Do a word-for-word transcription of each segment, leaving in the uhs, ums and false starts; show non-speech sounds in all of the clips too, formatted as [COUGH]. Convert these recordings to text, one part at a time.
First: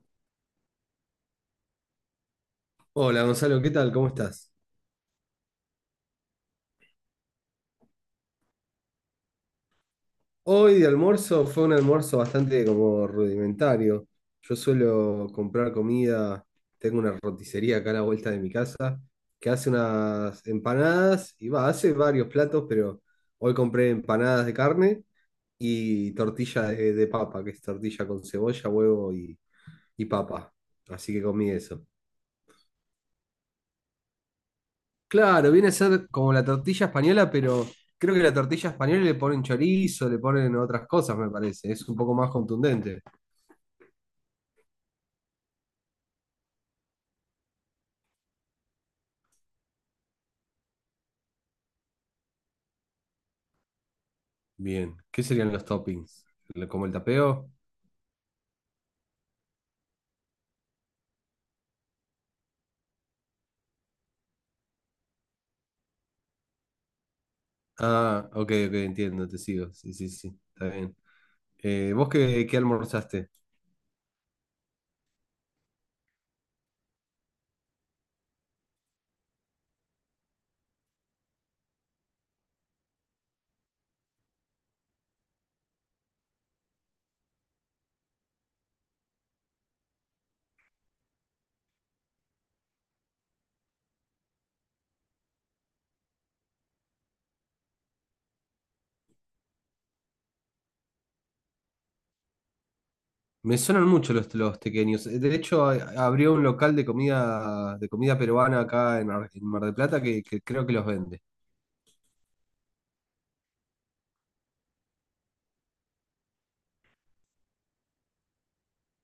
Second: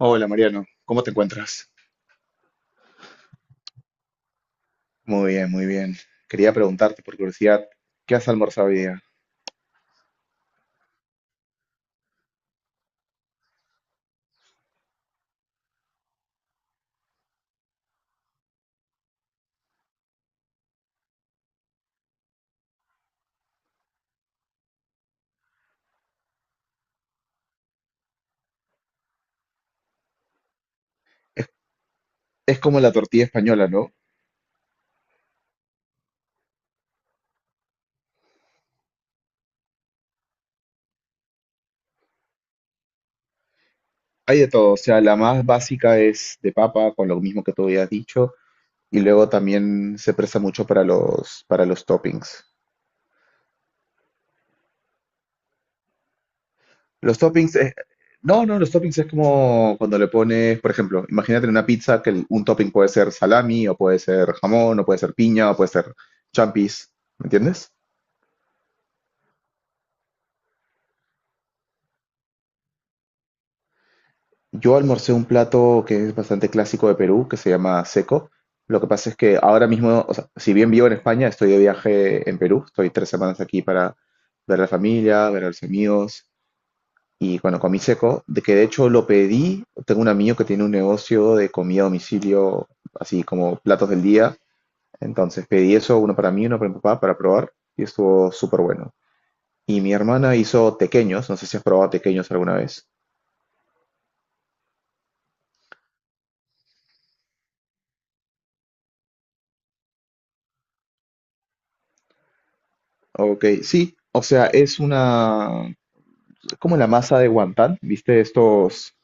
Hola Mariano, ¿cómo te encuentras? Hola Gonzalo, ¿qué tal? ¿Cómo estás? Muy bien, muy bien. Quería preguntarte por curiosidad, ¿qué has almorzado hoy día? Hoy de almuerzo fue un almuerzo bastante como rudimentario. Yo suelo comprar comida, tengo una roticería acá a la vuelta de mi casa que hace unas empanadas y va, hace varios platos, pero hoy compré empanadas de carne y tortilla de, de papa, que es tortilla con cebolla, huevo y, y papa. Así que comí eso. Es como la tortilla española, ¿no? Claro, viene a ser como la tortilla española, pero creo que la tortilla española le ponen chorizo, le ponen otras cosas, me parece. Es un poco más contundente. Hay de todo, o sea, la más básica es de papa, con lo mismo que tú habías dicho, y luego también se presta mucho para los, para los toppings. Bien, ¿qué serían los toppings? ¿Lo- ¿Como el Los tapeo? toppings, es- no, no, los toppings es como cuando le pones, por ejemplo, imagínate en una pizza que el- un topping puede ser salami, o puede ser jamón, o puede ser piña, o puede ser champis, ¿me entiendes? Ah, ok, ok, entiendo, te sigo. Sí, sí, sí, está bien. Eh, ¿vos qué, qué almorzaste? Yo almorcé un plato que es bastante clásico de Perú, que se llama seco. Lo que pasa es que ahora mismo, o sea, si bien vivo en España, estoy de viaje en Perú. Estoy tres semanas aquí para ver a la familia, ver a los amigos. Y bueno, comí seco, de que de hecho lo pedí. Tengo un amigo que tiene un negocio de comida a domicilio, así como platos del día. Entonces pedí eso, uno para mí, uno para mi papá, para probar. Y estuvo súper bueno. Y mi hermana hizo tequeños. No sé si has probado tequeños alguna vez. Me sonan mucho los, los tequeños. Eh, De hecho, a- abrió un local de comida, de comida peruana acá en, Ar- en Mar del Plata que, que creo que los vende. Ok, sí. O sea, es una como la masa de wonton, ¿viste? Estos,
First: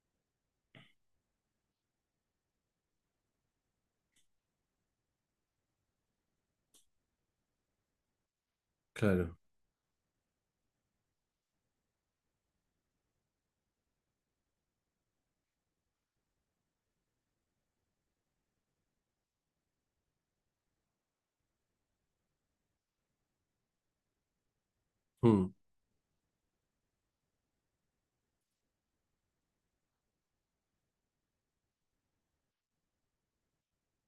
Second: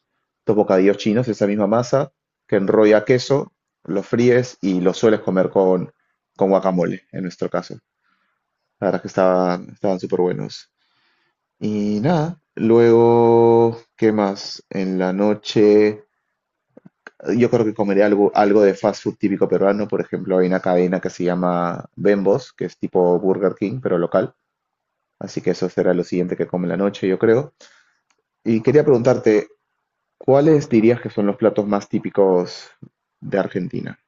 estos bocadillos chinos, esa misma masa que enrolla queso, lo fríes y lo sueles comer con, con guacamole, en nuestro caso. La verdad es que Claro. estaban, estaban súper buenos. Y nada, luego, ¿qué más? En la noche, yo creo que comeré algo, algo de fast food típico peruano. Por ejemplo, hay una cadena que se llama Bembos, que es tipo Burger King, pero local. Así que eso será lo siguiente que come en la noche, yo creo. Y quería preguntarte, ¿cuáles dirías que son los platos más típicos de Argentina?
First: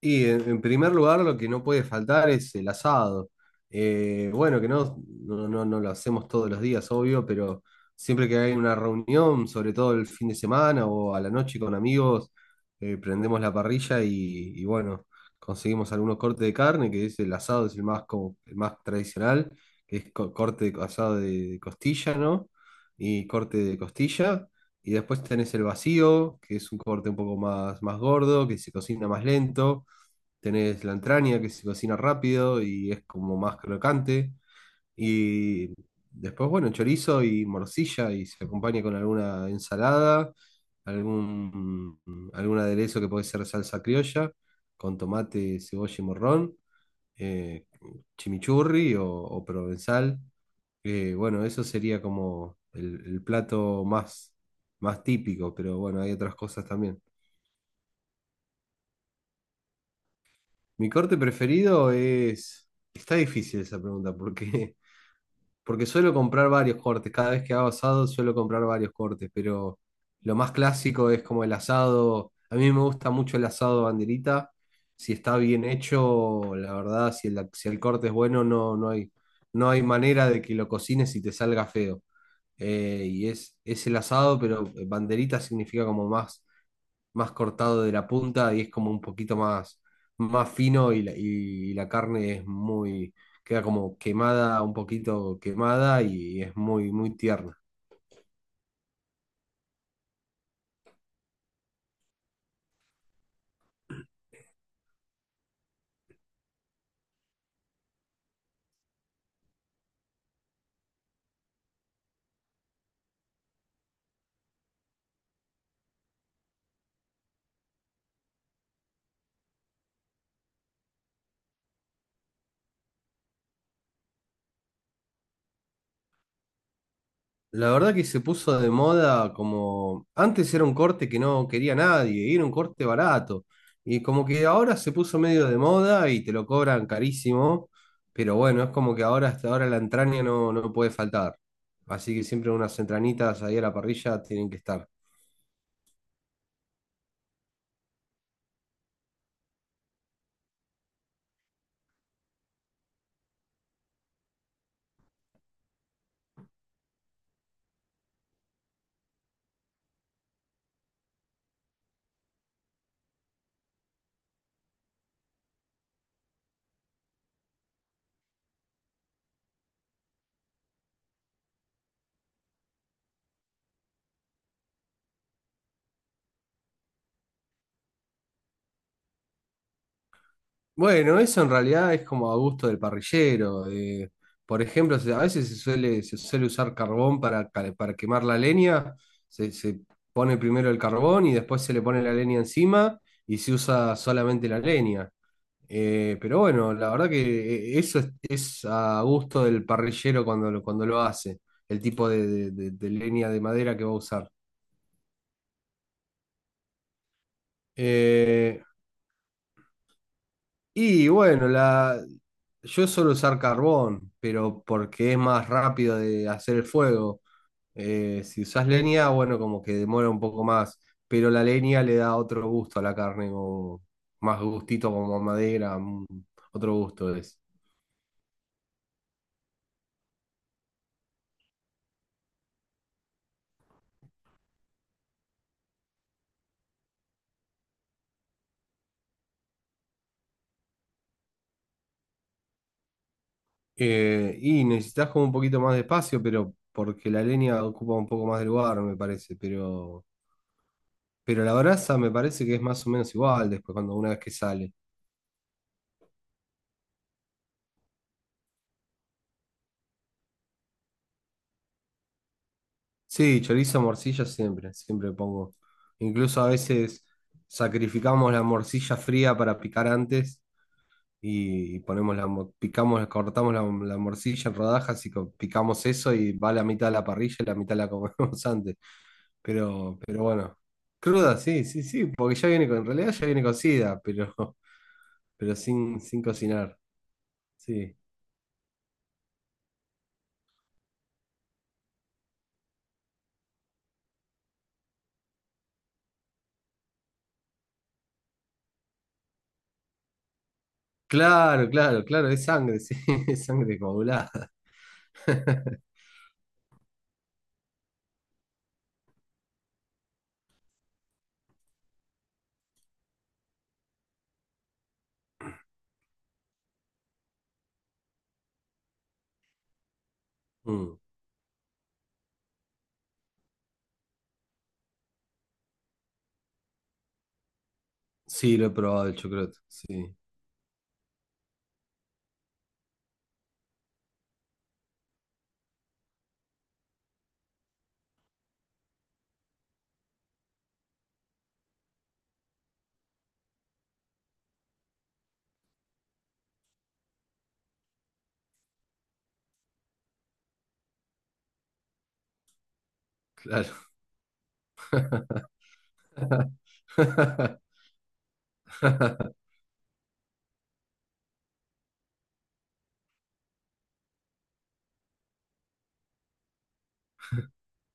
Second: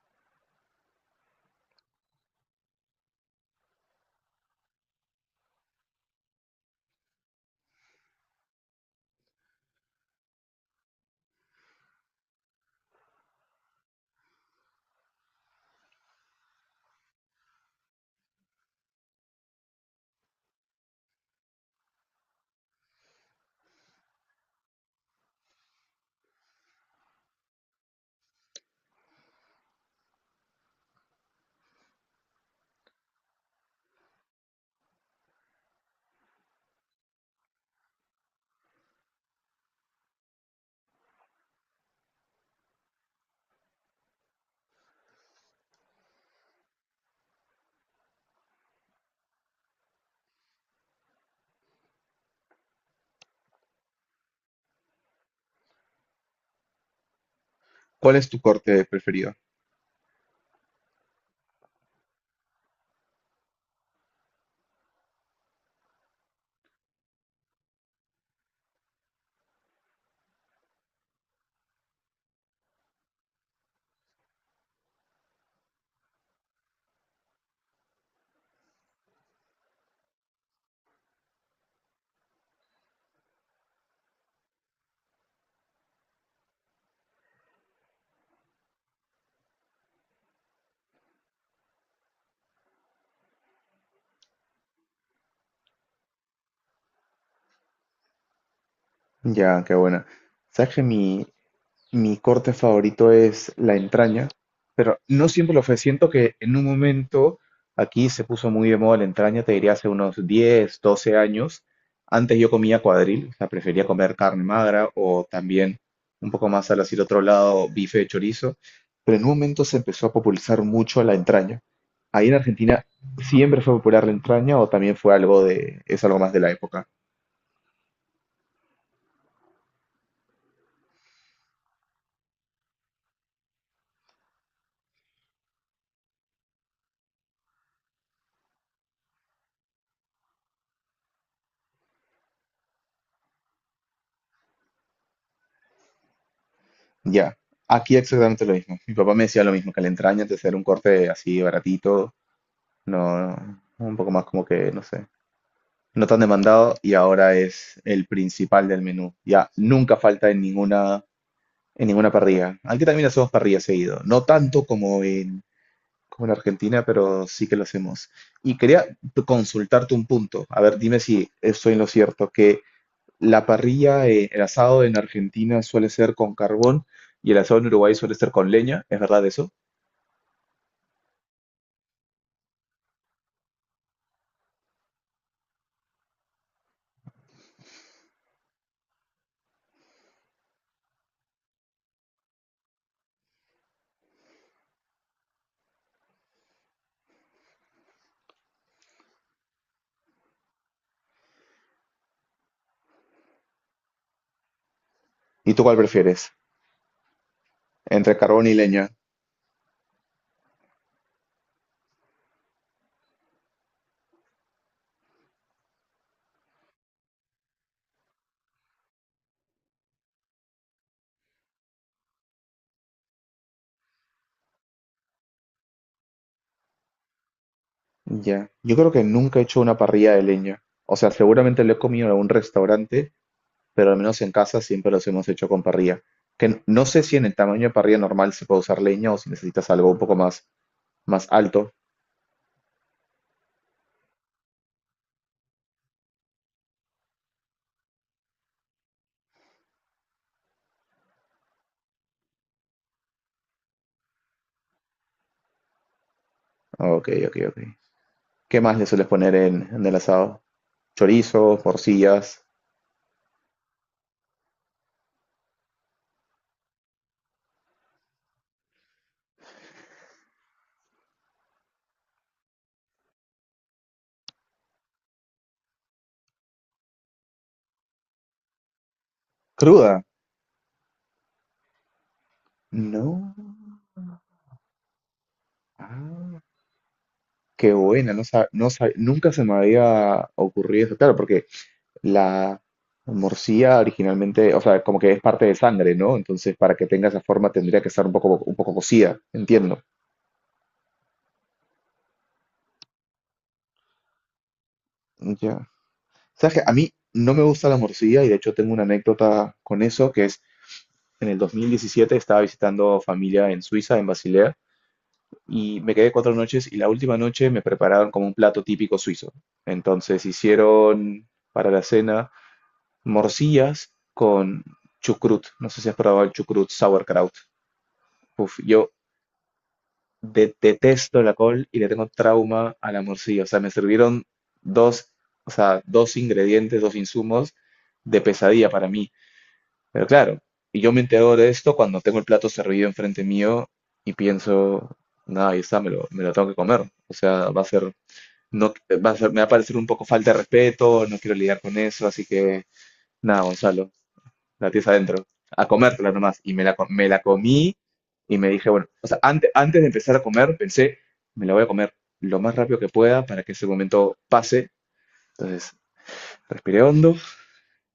Y en, en primer lugar, lo que no puede faltar es el asado. Eh, bueno, que no, no, no, no lo hacemos todos los días, obvio, pero siempre que hay una reunión, sobre todo el fin de semana o a la noche con amigos, eh, prendemos la parrilla y, y bueno, conseguimos algunos cortes de carne, que es el asado, es el más, como, el más tradicional, que es co- corte de, co- asado de, de costilla, ¿no? Y corte de costilla. Y después tenés el vacío, que es un corte un poco más, más gordo, que se cocina más lento. Tenés la entraña que se cocina rápido y es como más crocante. Y después, bueno, chorizo y morcilla y se acompaña con alguna ensalada, algún, algún aderezo que puede ser salsa criolla, con tomate, cebolla y morrón, eh, chimichurri o, o provenzal. Eh, bueno, eso sería como el, el plato más, más típico, pero bueno, hay otras cosas también. ¿Cuál es tu corte preferido? Mi corte preferido es... Está difícil esa pregunta, porque, [LAUGHS] porque suelo comprar varios cortes. Cada vez que hago asado suelo comprar varios cortes, pero lo más clásico es como el asado. A mí me gusta mucho el asado banderita. Si está bien hecho, la verdad, si el, si el corte es bueno, no, no hay, no hay manera de que lo cocines y te salga feo. Eh, y es, es el asado, pero banderita significa como más más cortado de la punta y es como un poquito más, más fino y la, y la carne es muy, queda como quemada, un poquito quemada y es muy, muy tierna. Ya, qué buena. ¿Sabes que mi, Mi corte favorito es la entraña, pero no siempre lo fue. Siento que en un momento aquí se puso muy de moda la entraña, te diría hace unos diez, doce años. Antes yo comía cuadril, o sea, prefería comer carne magra o también un poco más al hacia el otro lado, bife de chorizo, pero en un momento se empezó a popularizar mucho la entraña. Ahí en Argentina siempre fue popular la entraña o también fue algo de, es algo más de la época. La verdad que se puso de moda como antes era un corte que no quería nadie, y era un corte barato. Y como que ahora se puso medio de moda y te lo cobran carísimo, pero bueno, es como que ahora hasta ahora la entraña no, no puede faltar. Así que siempre unas entrañitas ahí a la parrilla tienen que estar. Ya, aquí exactamente lo mismo. Mi papá me decía lo mismo, que la entraña antes era un corte así baratito, no, un poco más como que, no sé, no tan demandado y ahora es el principal del menú. Ya, nunca falta en ninguna, en ninguna parrilla. Aquí también hacemos parrilla seguido, no tanto como en, como en Argentina, pero sí que lo hacemos. Y quería consultarte un punto, a ver, dime si estoy en lo cierto, que la parrilla, eh, el asado en Argentina suele ser con carbón y el asado en Uruguay suele ser con leña, ¿es verdad eso? Bueno, eso en realidad es como a gusto del parrillero. Eh, por ejemplo, se- a veces se suele, se suele usar carbón para, cal- para quemar la leña. Se, se pone primero el carbón y después se le pone la leña encima y se usa solamente la leña. Eh, pero bueno, la verdad que eh, eso es, es a gusto del parrillero cuando lo, cuando lo hace, el tipo de, de- de- de leña de madera que va a usar. ¿Y tú cuál prefieres? Entre carbón y Eh, leña. Y bueno, la... yo suelo usar carbón, pero porque es más rápido de hacer el fuego. Eh, si usas leña, bueno, como que demora un poco más, pero la leña le da otro gusto a la carne, como más gustito como a madera, mm, otro gusto es. Ya. Yo creo que nunca he hecho una parrilla de leña. O sea, seguramente lo he comido en algún restaurante, pero al menos en casa siempre los hemos hecho con parrilla. Que n- no sé si en el tamaño de parrilla normal se puede usar leña o si necesitas algo un poco más, más alto. Eh, y necesitas como un poquito más de espacio, pero porque la leña ocupa un poco más de lugar, me parece, pero, pero la brasa me parece que es más o menos igual después cuando una vez que sale. Ok, ok, ok. ¿Qué más le sueles poner en, en el asado? Chorizo, porcillas. Sí, chorizo, morcilla siempre, siempre pongo. Incluso a veces sacrificamos la morcilla fría para picar antes y ponemos la, mo- picamos, cortamos la, la morcilla en rodajas y co- picamos eso y va la mitad a la parrilla y la mitad la comemos [LAUGHS] antes. Pero, ¿Cruda? pero bueno, cruda, sí, sí, sí, porque ya viene con, en realidad ya No. viene cocida, pero, [LAUGHS] pero sin, sin Ah, cocinar, qué sí. buena, no sab- no sab- nunca se me había ocurrido eso, claro, porque la morcilla originalmente, o sea, como que es parte de sangre, ¿no? Entonces, para que tenga esa forma tendría que estar un poco, un poco cocida, entiendo. Claro, claro, claro, es sangre, sí, [LAUGHS] es sangre coagulada. Ya. ¿Sabes qué? A mí no me gusta la morcilla y de hecho tengo una anécdota con eso, que es en el dos mil diecisiete estaba visitando familia en Suiza, en Basilea, y me quedé cuatro noches y la última noche me prepararon como un plato típico suizo. Entonces Mm. hicieron para la cena morcillas con chucrut. No sé si has probado el chucrut sauerkraut. Sí, Uf, lo he yo probado el chocrot, sí, de- detesto la col y le tengo trauma a la morcilla. O sea, me sirvieron dos, o sea, dos ingredientes, dos insumos de pesadilla para mí. Pero claro, y yo me entero de esto cuando tengo el plato servido enfrente mío y pienso, nada, ahí está, me lo, me lo tengo que comer. O sea, va a ser, no, va a ser, me va a parecer un poco falta de respeto, no quiero lidiar con eso, así que nada, claro. Gonzalo, la tienes adentro, a comértela nomás. Y me [LAUGHS] la, co- me la comí y me dije, bueno, o sea, antes, antes de empezar a comer, pensé, me la voy a comer lo más rápido que pueda para que ese momento pase. Entonces, respiré hondo,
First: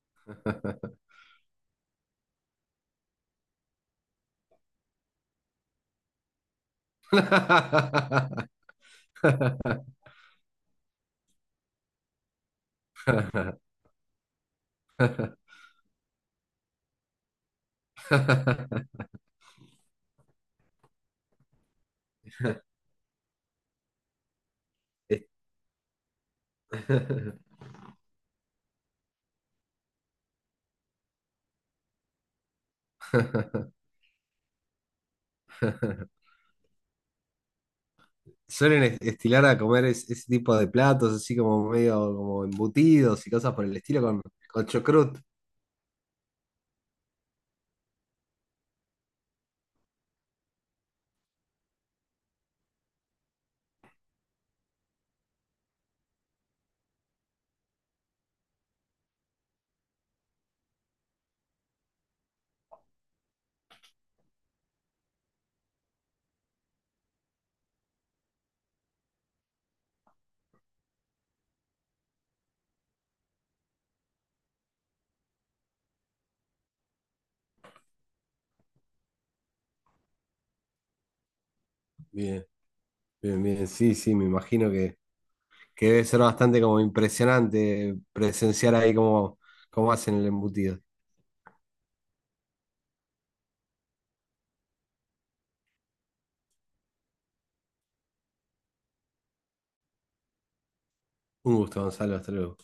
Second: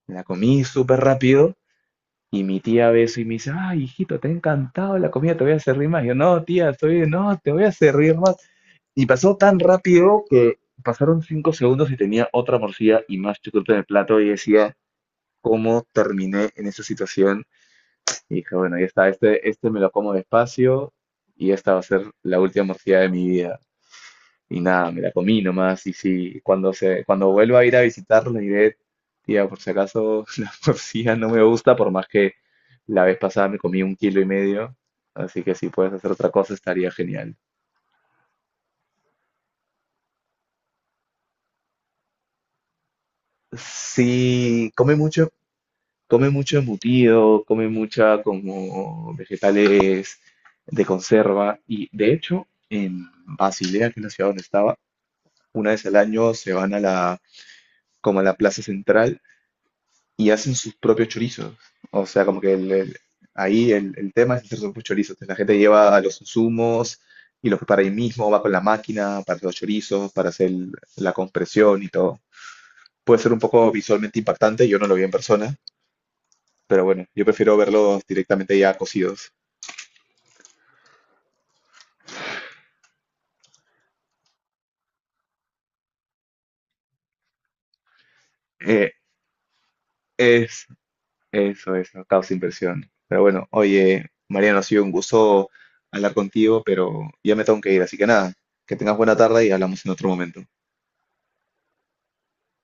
me la comí súper rápido y mi tía ve eso y me dice, ay, hijito, te ha encantado la comida, te voy a servir más. Yo, no, tía, estoy no, te voy a servir más. Y pasó tan rápido que pasaron cinco segundos y tenía otra morcilla y más chocolate en el plato y decía, ¿cómo terminé en esa situación? Y dije, bueno, ya está, este, este me lo como despacio y esta va a ser la última morcilla de mi vida. Y nada, me la Es- comí nomás. Y si cuando, se, cuando vuelva a ir a visitarlo, le diré, tía, por si acaso [LAUGHS] la morcilla no me gusta, por más que la vez pasada me comí un kilo y medio. Así que si puedes hacer otra cosa, estaría genial. Suelen es- estilar a comer es- ese tipo de platos, así como medio como embutidos y cosas por el estilo con, con Sí, come chocrut. mucho, come mucho embutido, come mucha como vegetales de conserva. Y de hecho, en Basilea, que es la ciudad donde estaba, una vez al año se van a la, como a la plaza central y hacen sus propios chorizos. O sea, como que el- el- ahí el, el tema es hacer sus propios chorizos. Entonces, la gente lleva a los insumos y los prepara ahí mismo, va con la máquina para hacer los chorizos, para hacer el- la compresión y todo. Puede ser un poco visualmente impactante, yo no lo vi en persona, pero bueno, yo prefiero verlos directamente ya cocidos. Bien, bien, bien, sí, sí, me imagino que, que debe ser bastante como impresionante presenciar Eh, ahí cómo, cómo hacen el es, embutido. Eso es, no causa inversión. Pero bueno, oye, Mariano, ha sido un gusto hablar contigo, pero ya me tengo que ir, así que nada, que tengas buena tarde y hablamos en otro momento. Un gusto, Gonzalo, hasta luego.